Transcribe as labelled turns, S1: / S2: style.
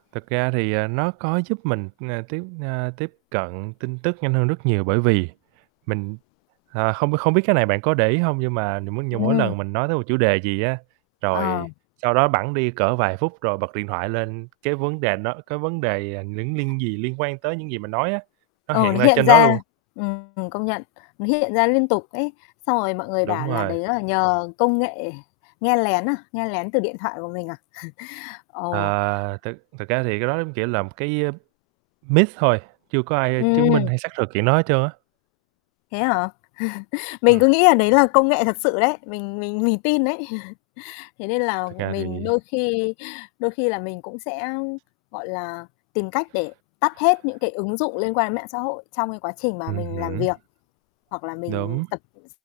S1: Thực ra thì, à, nó có giúp mình, ừm, tiếp, à, tiếp cận tin tức nhanh hơn rất nhiều bởi vì mình, ờ, hông hông biết cái này bạn có để ý hông, nhưng mà nh nhưng mà mỗi
S2: Ừm.
S1: lần mình nói tới một chủ đề gì á,
S2: Ờ.
S1: rồi sau đó bẵng đi cỡ vài phút rồi bật điện thoại lên cái vấn đề đó cái vấn đề, à, những liên gì liên quan tới những gì mình nói á, nó
S2: Ờ, nó
S1: hiện ra
S2: hiện
S1: trên đó
S2: ra.
S1: luôn.
S2: Ừm, ừm, công nhận. Nó hiện ra liên tục ấy. Xong rồi mọi người
S1: Đúng
S2: bảo là
S1: rồi.
S2: đấy là nhờ công nghệ nghe lén à? Nghe lén từ điện thoại của mình à? Ờ.
S1: Ờ. Thực thực ra thì cái đó giống, kiểu là, một cái, à, myth thôi, chưa có ai chứng minh
S2: Ừm!
S1: hay xác thực chuyện đó hết trơn á.
S2: Thế hả? Mình
S1: Ừm.
S2: cứ nghĩ là đấy là công nghệ thật sự đấy, mình mình mình tin đấy. Thế nên là
S1: Thật ra thì
S2: mình đôi khi đôi khi là mình cũng sẽ, gọi là, tìm cách để tắt hết những cái ứng dụng liên quan đến mạng xã hội trong cái quá trình mà
S1: Ừm
S2: mình làm việc
S1: hứm.
S2: hoặc là mình
S1: Đúng.
S2: tập s